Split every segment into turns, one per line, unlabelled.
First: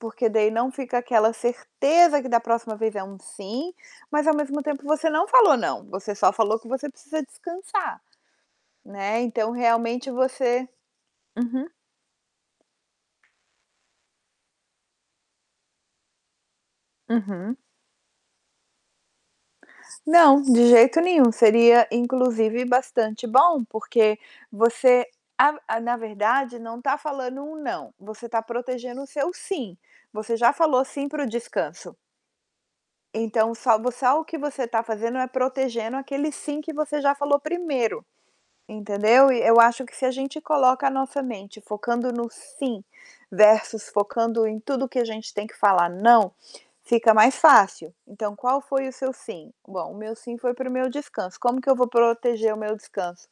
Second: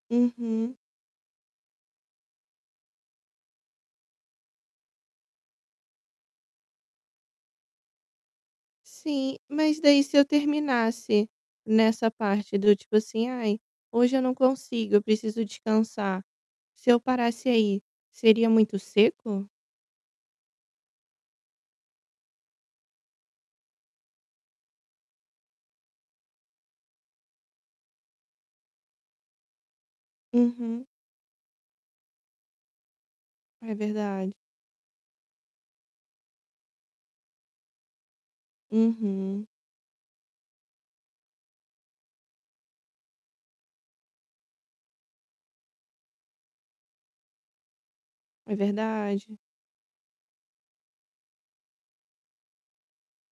Porque daí não
Uhum.
fica aquela certeza que da próxima vez é um "sim", mas ao mesmo tempo você não falou "não", você só falou que você precisa descansar. Né,
Sim,
então
mas daí
realmente
se eu
você
terminasse
uhum.
nessa parte do tipo, assim: "Ai, hoje eu não consigo, eu preciso descansar". Se eu parasse
Uhum.
aí, seria muito seco?
Não, de jeito nenhum. Seria, inclusive bastante bom, porque você a a na verdade, não tá falando um "não", você tá protegendo o seu "sim". Você já
Uhum.
falou "sim" para o descanso. Então
É
só vo só o
verdade.
que você tá fazendo é protegendo aquele "sim" que você já falou primeiro, entendeu? E
Uhum.
eu acho que se a gente coloca a nossa mente focando no "sim" versus focando em tudo que a gente tem que falar "não", fica mais fácil. Então,
É
qual foi o seu
verdade.
"sim"? "Bom, o meu 'sim' foi para o meu descanso. Como que eu vou proteger o meu descanso?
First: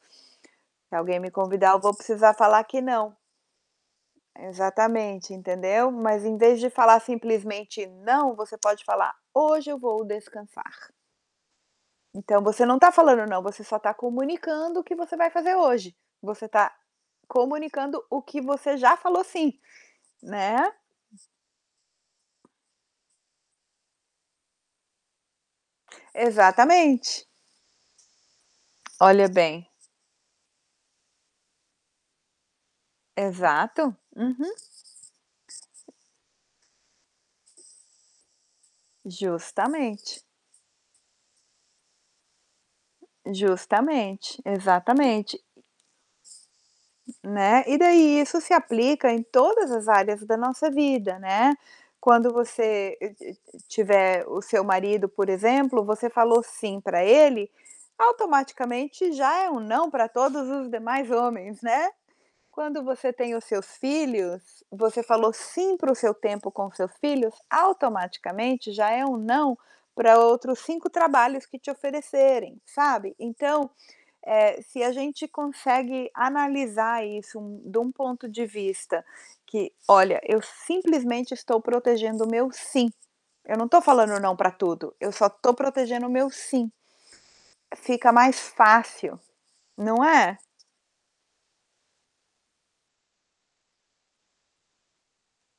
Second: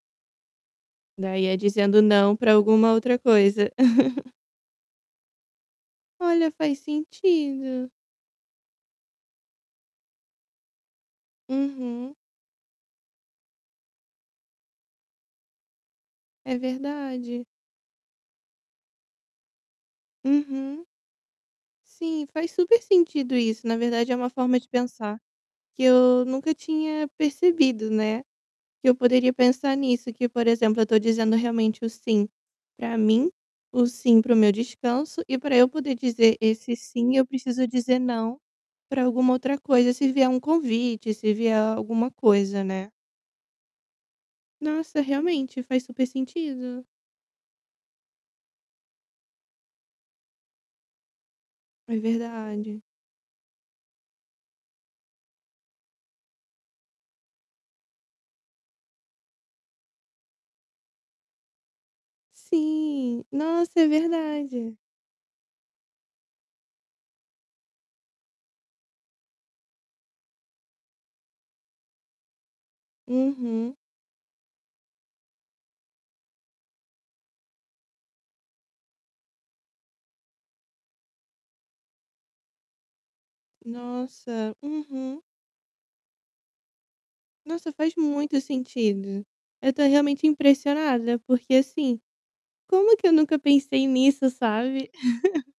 Se alguém me
Daí, é
convidar, eu vou
dizendo "não"
precisar
pra
falar que
alguma
"não"".
outra coisa.
Exatamente, entendeu? Mas em
Olha,
vez de
faz
falar simplesmente
sentido.
"não", você pode falar: "Hoje eu vou descansar".
Uhum.
Então, você não tá falando "não", você só tá comunicando o que você vai fazer hoje. Você
É
tá
verdade.
comunicando o que você já falou "sim", né?
Uhum. Sim, faz super sentido isso. Na verdade, é uma forma de pensar, que eu nunca tinha
Exatamente.
percebido, né. Que eu
Olha
poderia
bem.
pensar nisso, que, por exemplo, eu tô dizendo realmente o "sim" pra mim, o
Exato.
"sim" para o meu
Uhum.
descanso e pra eu poder dizer esse "sim", eu preciso dizer "não" pra alguma outra coisa, se
Justamente.
vier um convite, se vier alguma coisa, né?
Justamente,
Nossa,
exatamente.
realmente, faz super sentido.
Né. E daí, isso se aplica em todas as áreas da nossa vida, né.
É
Quando
verdade.
você e e e tiver o seu marido, por exemplo, você falou "sim" pra ele, automaticamente já é um "não" pra todos os demais homens, né. Quando você
Sim,
tem os seus
nossa, é
filhos,
verdade.
você falou "sim" para o seu tempo com seus filhos, automaticamente já é um não pra outros 5 trabalhos que te oferecerem, sabe. Então,
Uhum.
eh, se a gente consegue analisar isso de um ponto de vista que: "Olha, eu simplesmente estou protegendo o meu 'sim', eu não tô falando 'não' pra
Nossa,
tudo, eu
uhum.
só tô protegendo o meu 'sim'".
Nossa, faz
Fica mais
muito
fácil,
sentido. Eu tô
não
realmente
é?
impressionada, porque, assim, como que eu nunca pensei nisso, sabe?